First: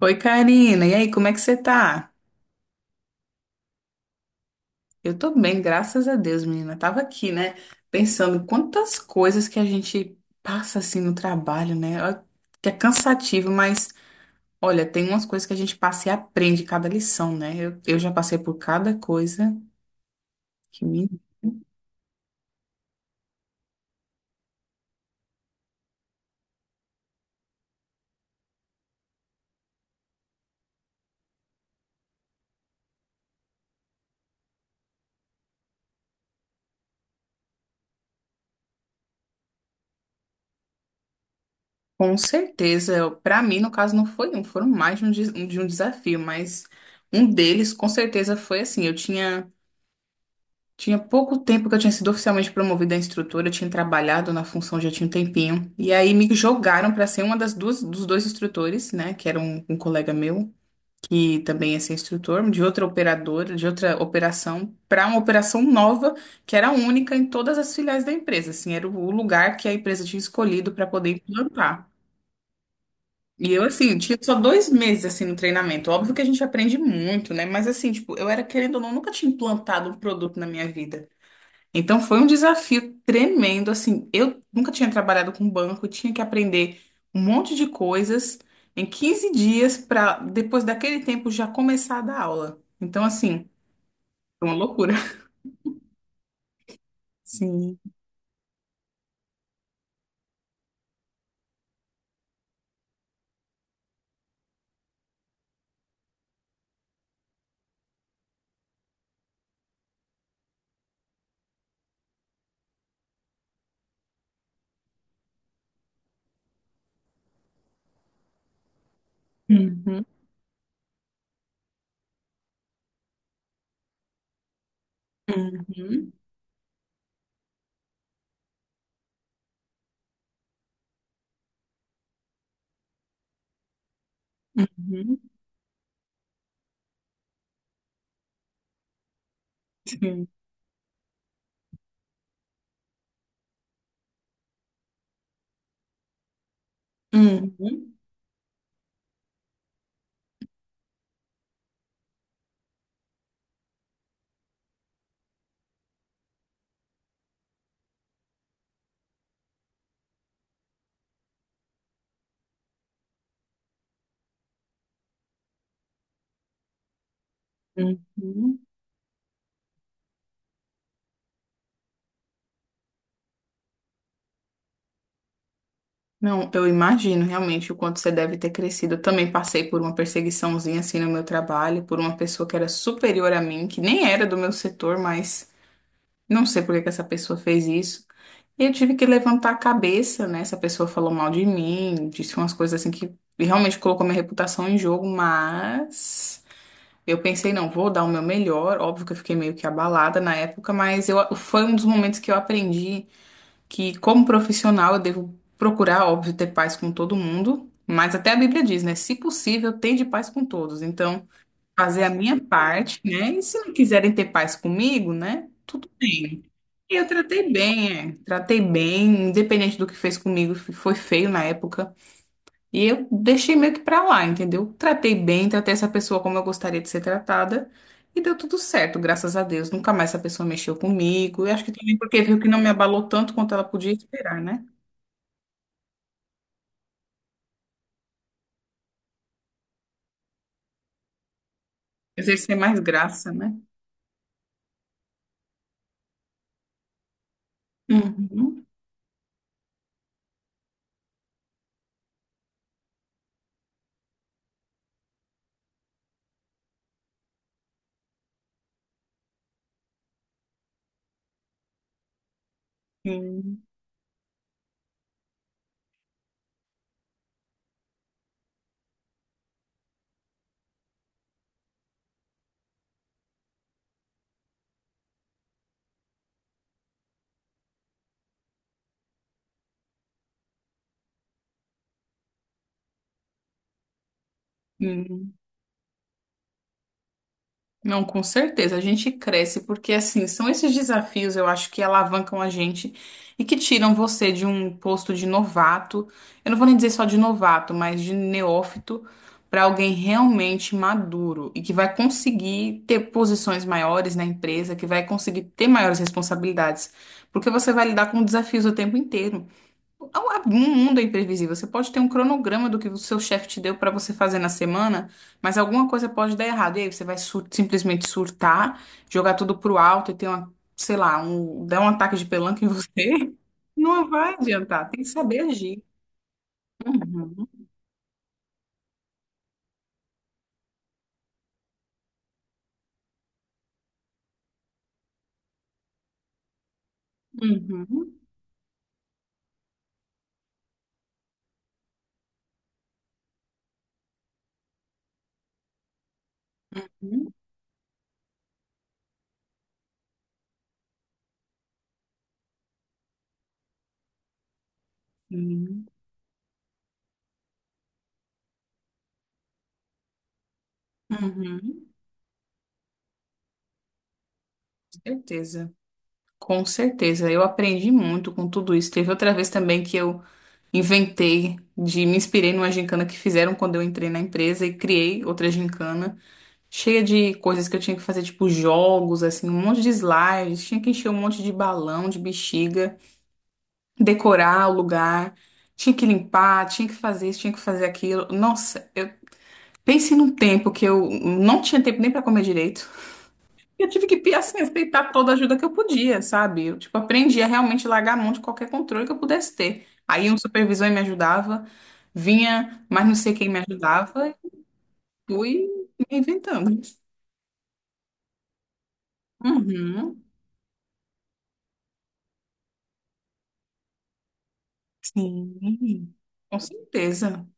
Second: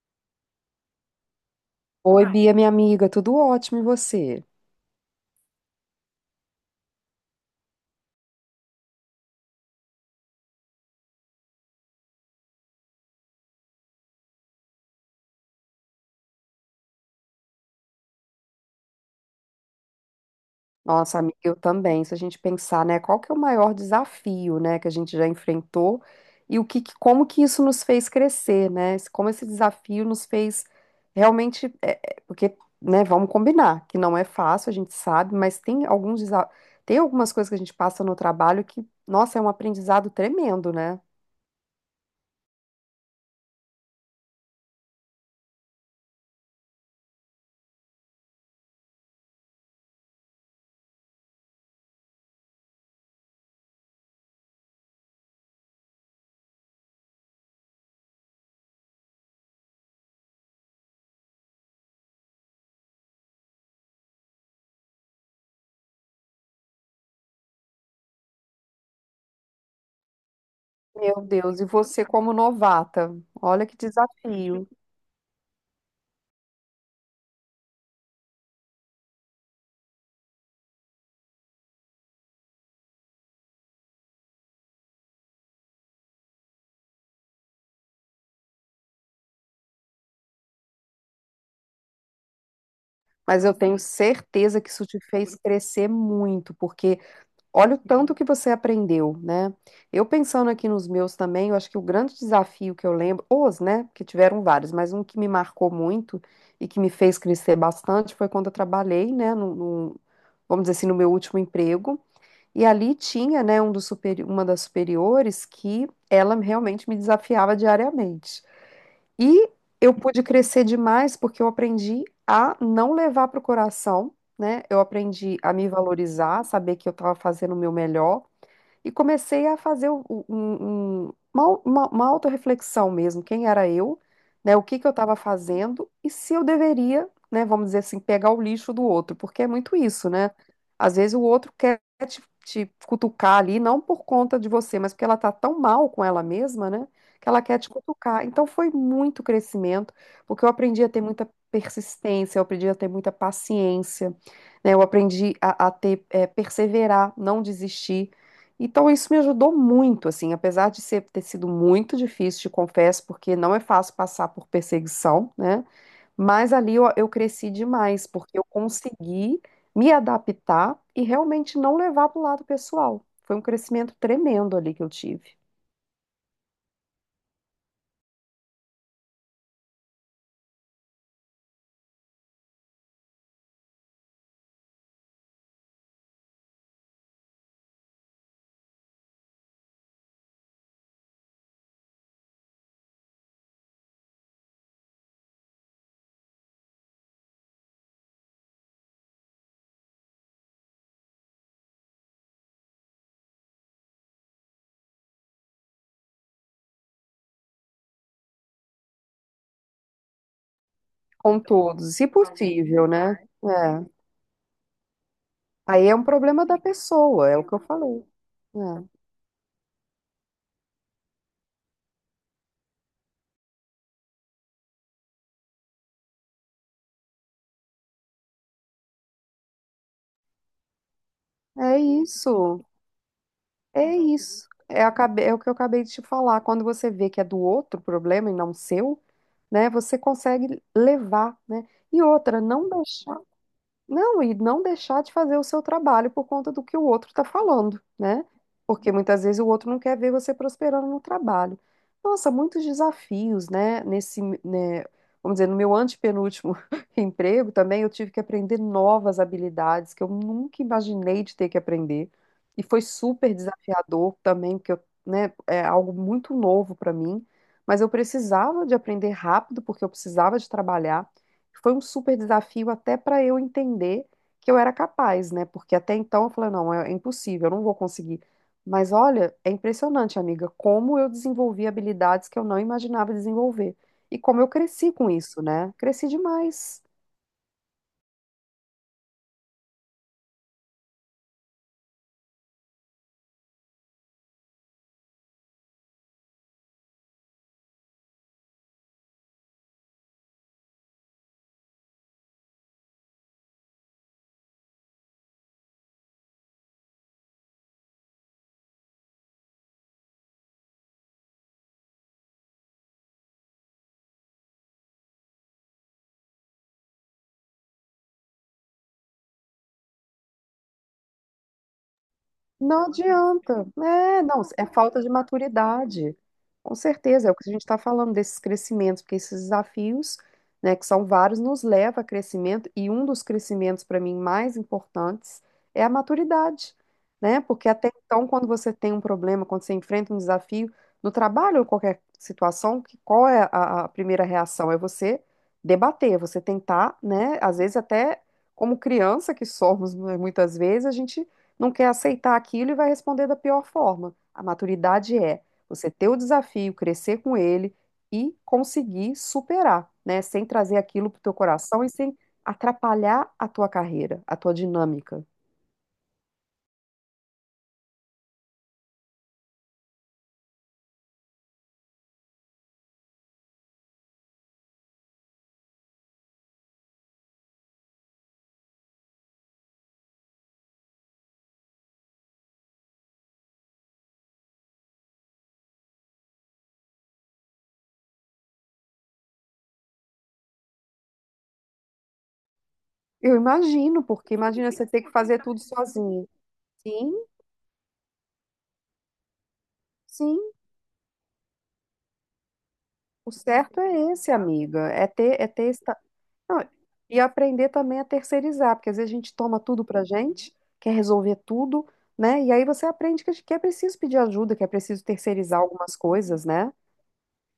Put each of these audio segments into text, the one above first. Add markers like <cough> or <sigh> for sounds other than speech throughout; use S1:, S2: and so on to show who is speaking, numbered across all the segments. S1: Oi, Karina. E aí, como é que você tá?
S2: Oi, Bia, minha amiga, tudo ótimo e você?
S1: Eu tô bem, graças a Deus, menina. Tava aqui, né, pensando quantas coisas que a gente passa assim no trabalho, né? Ó, que é cansativo, mas olha, tem umas coisas que a gente passa e aprende cada lição, né? Eu já passei por cada coisa que me.
S2: Nossa, amiga, eu também. Se a gente pensar, né, qual que é o maior desafio, né, que a gente já enfrentou e o como que isso nos fez crescer, né? Como esse desafio nos fez realmente, porque, né, vamos combinar, que não é fácil, a gente sabe, mas tem tem algumas coisas que a gente passa no trabalho que, nossa, é um aprendizado tremendo, né?
S1: Com certeza, eu- pra mim, no caso, não foi um, foram mais de um, des- de um desafio, mas um deles, com certeza, foi assim. Eu tinha. Tinha pouco tempo que eu tinha sido oficialmente promovida a instrutora, eu tinha trabalhado na função já tinha um tempinho. E aí me jogaram para ser uma das duas dos dois instrutores, né, que era um colega meu, que também ia ser instrutor de outra operadora, de outra operação, para uma operação nova, que era única em todas as filiais da empresa, assim, era o lugar que a empresa tinha escolhido para poder
S2: Meu Deus, e
S1: implantar.
S2: você como novata,
S1: E eu,
S2: olha que
S1: assim, tinha só dois
S2: desafio.
S1: meses, assim, no treinamento. Óbvio que a gente aprende muito, né? Mas, assim, tipo, eu era, querendo ou não, nunca tinha implantado um produto na minha vida. Então foi um desafio tremendo, assim, eu nunca tinha trabalhado com banco, tinha que aprender um monte de coisas em 15 dias para depois daquele tempo já começar a dar aula. Então
S2: Mas
S1: assim,
S2: eu tenho
S1: foi uma
S2: certeza que isso
S1: loucura.
S2: te fez crescer muito, porque olha o
S1: Sim.
S2: tanto que você aprendeu, né? Eu pensando aqui nos meus também, eu acho que o grande desafio que eu lembro, os, né, que tiveram vários, mas um que me marcou muito e que me fez crescer bastante foi quando eu trabalhei, né, vamos dizer assim, no meu último emprego. E ali tinha, né, uma das superiores que ela realmente me desafiava diariamente. E eu
S1: Uhum,
S2: pude crescer demais porque eu aprendi a não levar para o coração, né? Eu aprendi a me
S1: uhum,
S2: valorizar, saber que eu estava fazendo o meu melhor e comecei a fazer uma autorreflexão mesmo, quem era eu, né, o que que eu estava
S1: uhum,
S2: fazendo e se eu deveria, né, vamos dizer assim, pegar o lixo do outro, porque é muito isso,
S1: sim.
S2: né? Às vezes o outro quer te cutucar ali, não por conta de você, mas porque ela tá tão mal com ela mesma, né, que ela quer te
S1: Uhum,
S2: cutucar. Então foi muito crescimento, porque eu aprendi a ter muita persistência, eu aprendi a ter muita paciência, né, eu aprendi a ter, perseverar, não desistir. Então, isso me ajudou muito, assim, apesar de ser, ter sido muito difícil, te confesso, porque não é fácil passar por perseguição, né? Mas ali eu cresci demais, porque eu
S1: uhum.
S2: consegui me adaptar e realmente não levar para o lado pessoal. Foi um crescimento tremendo ali que eu tive,
S1: Não, eu imagino realmente o quanto você deve ter crescido. Eu também passei por uma perseguiçãozinha assim no meu trabalho, por uma pessoa que era superior a mim, que nem era do meu setor, mas não sei por que que essa pessoa fez isso. E eu tive que levantar a cabeça, né? Essa pessoa falou mal de mim, disse umas coisas assim que realmente colocou minha reputação em jogo, mas eu pensei, não, vou dar o meu melhor. Óbvio que eu fiquei meio que abalada na época, mas eu, foi um dos momentos que eu aprendi que, como profissional, eu devo procurar, óbvio, ter paz com todo mundo. Mas até a Bíblia diz, né? Se possível, tende paz com todos. Então,
S2: com todos,
S1: fazer
S2: se
S1: a minha
S2: possível,
S1: parte,
S2: né?
S1: né? E se não
S2: É.
S1: quiserem ter paz comigo, né?
S2: Aí
S1: Tudo
S2: é um
S1: bem.
S2: problema da
S1: E eu
S2: pessoa, é o
S1: tratei
S2: que eu
S1: bem,
S2: falei.
S1: é. Tratei bem, independente do que fez comigo, f- foi feio na época. E eu deixei meio que pra lá, entendeu? Tratei bem, tratei essa pessoa como eu gostaria de ser tratada. E deu tudo certo, graças a Deus. Nunca mais essa pessoa mexeu comigo. E acho
S2: É,
S1: que
S2: é
S1: também porque viu que não
S2: isso.
S1: me abalou tanto quanto ela podia
S2: É
S1: esperar,
S2: isso.
S1: né?
S2: É, é o que eu acabei de te falar. Quando você vê que é do outro problema e não seu, né, você consegue levar, né? E outra,
S1: Exercer
S2: não
S1: mais
S2: deixar.
S1: graça, né?
S2: Não, e não deixar de fazer o seu trabalho por conta do que o outro está falando, né?
S1: Uhum.
S2: Porque muitas vezes o outro não quer ver você prosperando no trabalho. Nossa, muitos desafios, né? Nesse, né, vamos dizer, no meu antepenúltimo <laughs> emprego também, eu tive que aprender novas habilidades que eu nunca imaginei de ter que aprender. E foi super
S1: Sim.
S2: desafiador também, porque eu, né, é algo muito novo para mim. Mas eu precisava de aprender rápido, porque eu precisava de trabalhar. Foi um super desafio até para eu entender que eu era capaz, né? Porque até então eu falei, não, é impossível, eu não vou conseguir. Mas olha, é impressionante, amiga, como eu desenvolvi habilidades que eu não imaginava desenvolver. E como eu cresci com
S1: Sim.
S2: isso, né? Cresci demais.
S1: Não, com certeza. A gente cresce porque, assim, são esses desafios, eu acho, que alavancam a gente e que tiram você de um posto de novato. Eu não vou nem dizer só de novato, mas de neófito para alguém realmente maduro e que vai conseguir ter posições maiores na empresa, que vai conseguir ter maiores responsabilidades, porque você vai lidar com desafios o tempo inteiro. O mundo é imprevisível. Você pode ter um cronograma do que o seu chefe te deu para você fazer na semana, mas alguma coisa pode dar errado. E aí você vai sur- simplesmente surtar, jogar tudo pro alto e ter uma, sei lá, um, dar um ataque de pelanca em
S2: Não
S1: você.
S2: adianta.
S1: <laughs> Não
S2: É,
S1: vai
S2: não, é
S1: adiantar.
S2: falta
S1: Tem que
S2: de
S1: saber agir.
S2: maturidade. Com certeza, é o que a
S1: Uhum,
S2: gente está falando desses crescimentos, porque esses desafios, né, que são vários, nos leva a crescimento, e um dos crescimentos, para mim, mais importantes é a maturidade, né? Porque até
S1: uhum,
S2: então, quando você tem um problema, quando você enfrenta um desafio, no trabalho ou qualquer situação, que, qual é a primeira reação? É você debater, você tentar,
S1: uhum,
S2: né? Às vezes até como criança que somos, né, muitas vezes, a gente não quer aceitar aquilo e vai responder da pior forma. A maturidade é
S1: uhum,
S2: você ter o desafio, crescer com ele e conseguir superar, né? Sem trazer aquilo para o teu coração
S1: uhum.
S2: e sem atrapalhar a tua carreira, a tua dinâmica.
S1: Certeza. Com certeza. Eu aprendi muito com tudo isso. Teve outra vez também que eu inventei de me inspirei numa gincana que fizeram quando eu entrei na empresa e criei outra gincana cheia de coisas que eu tinha que fazer, tipo jogos, assim, um monte de slides, tinha que encher um monte de balão, de bexiga, decorar o lugar, tinha que limpar, tinha que fazer isso, tinha que fazer aquilo. Nossa, eu pensei num tempo que eu não tinha tempo nem pra comer direito.
S2: Eu
S1: Eu
S2: imagino,
S1: tive que,
S2: porque
S1: assim,
S2: imagina você ter que
S1: aceitar toda a
S2: fazer
S1: ajuda
S2: tudo
S1: que eu podia,
S2: sozinho.
S1: sabe? Eu, tipo,
S2: Sim,
S1: aprendi a realmente largar a mão de qualquer controle que eu pudesse ter. Aí um
S2: sim,
S1: supervisor me ajudava, vinha, mas não
S2: o
S1: sei quem me
S2: certo é
S1: ajudava,
S2: esse,
S1: e
S2: amiga, é
S1: fui
S2: ter esse.
S1: me
S2: Não,
S1: reinventando.
S2: e aprender também a terceirizar, porque às vezes a gente toma tudo pra
S1: Uhum.
S2: gente, quer resolver tudo, né? E aí você aprende que é preciso pedir ajuda, que é preciso terceirizar algumas
S1: Sim,
S2: coisas,
S1: com
S2: né?
S1: certeza.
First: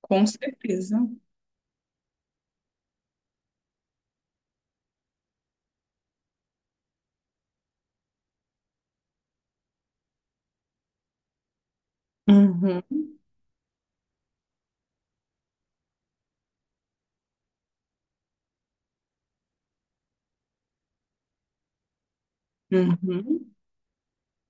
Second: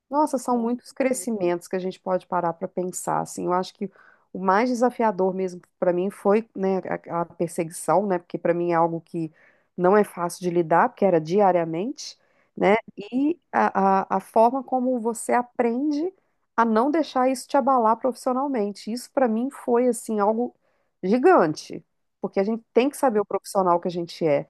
S1: Com
S2: Nossa, são muitos
S1: certeza.
S2: crescimentos que a gente pode parar para pensar, assim. Eu acho que o mais desafiador mesmo para mim foi, né, a perseguição, né, porque para mim é algo que não é fácil de lidar, porque era diariamente, né,
S1: Uhum.
S2: e a forma como você aprende a não deixar isso te abalar profissionalmente. Isso para mim foi, assim, algo gigante, porque a gente tem que saber o
S1: Uhum.
S2: profissional que a gente é,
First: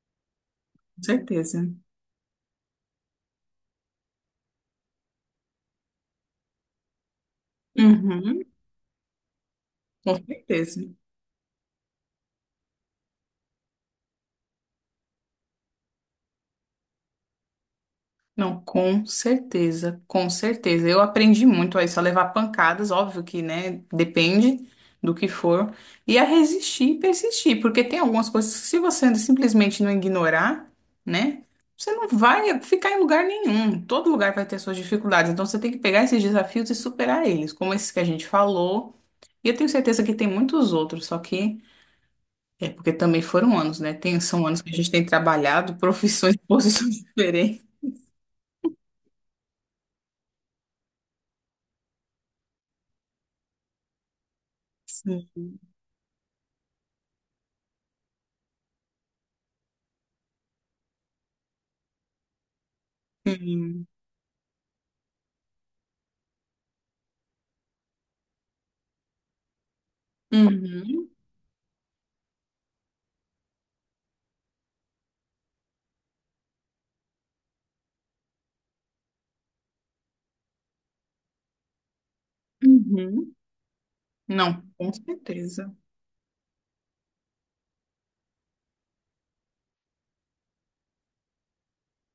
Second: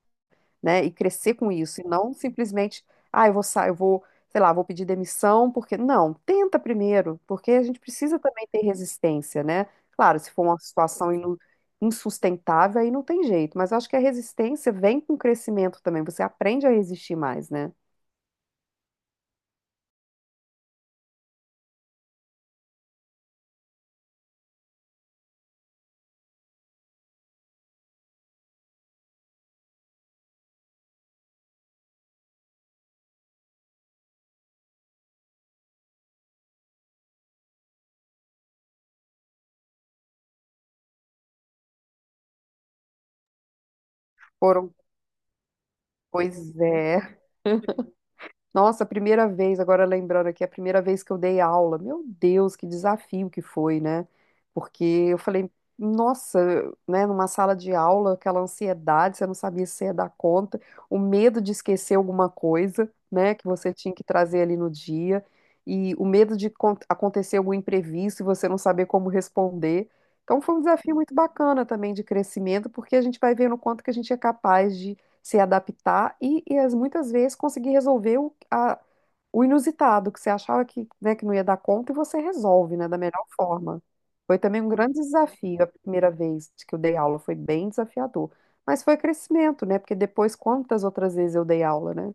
S2: né? E
S1: Com
S2: crescer com
S1: certeza.
S2: isso, e não simplesmente, ah, eu vou sair, eu vou, sei lá, vou pedir demissão, porque não, tenta primeiro, porque a gente precisa
S1: Uhum.
S2: também ter resistência, né?
S1: Com
S2: Claro, se for uma
S1: certeza.
S2: situação insustentável, aí não tem jeito, mas eu acho que a resistência vem com o crescimento também, você aprende a resistir mais, né?
S1: Não, com certeza, com certeza. Eu aprendi muito a isso, a levar pancadas, óbvio que, né, depende do que for, e a resistir e persistir, porque tem algumas coisas que se você simplesmente não ignorar, né, você não vai ficar em lugar nenhum. Todo lugar vai ter suas dificuldades, então você tem que pegar esses desafios e superar eles, como esses que a gente falou. E eu tenho certeza que tem muitos outros, só que é porque também foram anos, né? Tem, são anos que a
S2: Foram,
S1: gente tem trabalhado <laughs> profissões e
S2: pois
S1: posições
S2: é.
S1: diferentes.
S2: Nossa, a primeira vez, agora lembrando aqui, a primeira vez que eu dei aula, meu Deus, que desafio que foi, né? Porque eu falei, nossa, né, numa sala de aula, aquela ansiedade, você não sabia se ia dar conta, o medo de esquecer alguma coisa, né, que você
S1: Sim.
S2: tinha que trazer ali no dia, e o medo de acontecer algum imprevisto e você não saber como responder. Então foi um desafio
S1: Uhum,
S2: muito bacana também de crescimento, porque a gente vai vendo o quanto que a gente é capaz se adaptar e muitas vezes conseguir resolver o inusitado, que você achava que, né, que não ia dar conta e você resolve, né, da melhor
S1: uhum.
S2: forma. Foi
S1: Não,
S2: também um
S1: com
S2: grande desafio a
S1: certeza.
S2: primeira vez que eu dei aula, foi bem desafiador. Mas foi crescimento, né? Porque depois, quantas outras vezes eu dei aula, né?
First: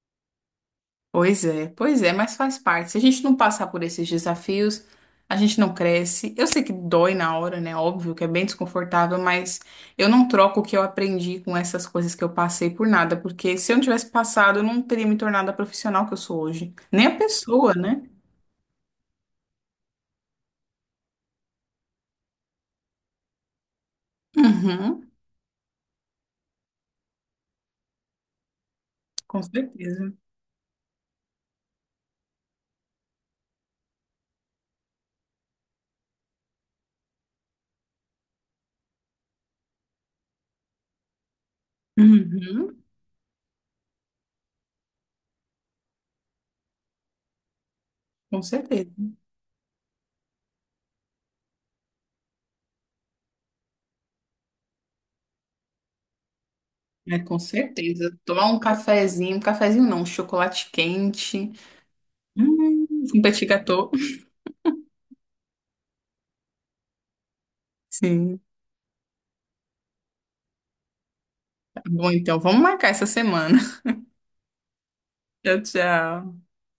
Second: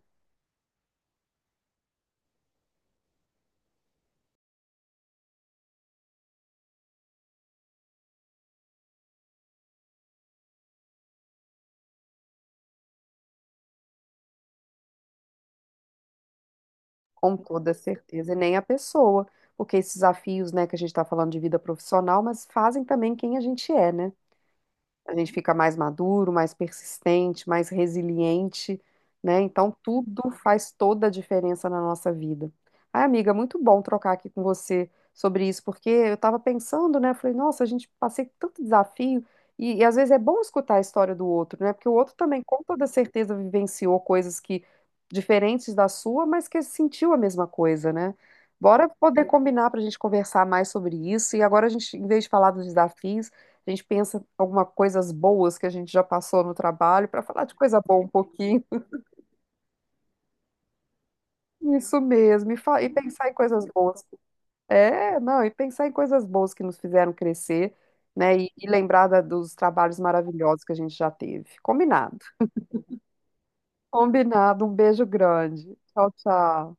S1: Pois é, mas faz parte. Se a gente não passar por esses desafios, a gente não cresce. Eu sei que dói na hora, né? Óbvio que é bem desconfortável, mas eu não troco o que eu aprendi com essas coisas que eu passei por nada, porque se eu não tivesse passado, eu não teria me tornado a profissional que eu sou hoje. Nem a
S2: Com toda
S1: pessoa, né?
S2: certeza, e nem a pessoa, porque esses desafios, né, que a gente está falando de vida profissional, mas fazem também quem a gente é, né?
S1: Uhum,
S2: A gente fica mais maduro, mais persistente, mais resiliente, né?
S1: com
S2: Então,
S1: certeza.
S2: tudo faz toda a diferença na nossa vida. Ai, amiga, muito bom trocar aqui com você sobre isso, porque eu estava pensando, né? Falei, nossa, a gente passei tanto desafio. E às vezes é bom escutar a história do outro, né? Porque o outro também, com
S1: Uhum,
S2: toda certeza, vivenciou coisas que diferentes da sua, mas que sentiu a mesma coisa, né?
S1: com
S2: Bora
S1: certeza.
S2: poder combinar para a gente conversar mais sobre isso. E agora a gente, em vez de falar dos desafios, a gente pensa em algumas coisas boas que a gente já passou no trabalho
S1: É,
S2: para
S1: com
S2: falar de coisa boa um
S1: certeza. Tomar
S2: pouquinho.
S1: um cafezinho não, um chocolate quente.
S2: <laughs> Isso mesmo,
S1: Hum,
S2: e
S1: um
S2: pensar em
S1: petit
S2: coisas
S1: gâteau.
S2: boas. É, não, e pensar em coisas boas que nos fizeram crescer, né?
S1: Sim.
S2: E lembrar dos trabalhos maravilhosos que a gente já teve.
S1: Tá bom,
S2: Combinado.
S1: então, vamos marcar essa semana.
S2: Combinado. Um beijo
S1: <laughs> Tchau,
S2: grande. Tchau,
S1: tchau.
S2: tchau.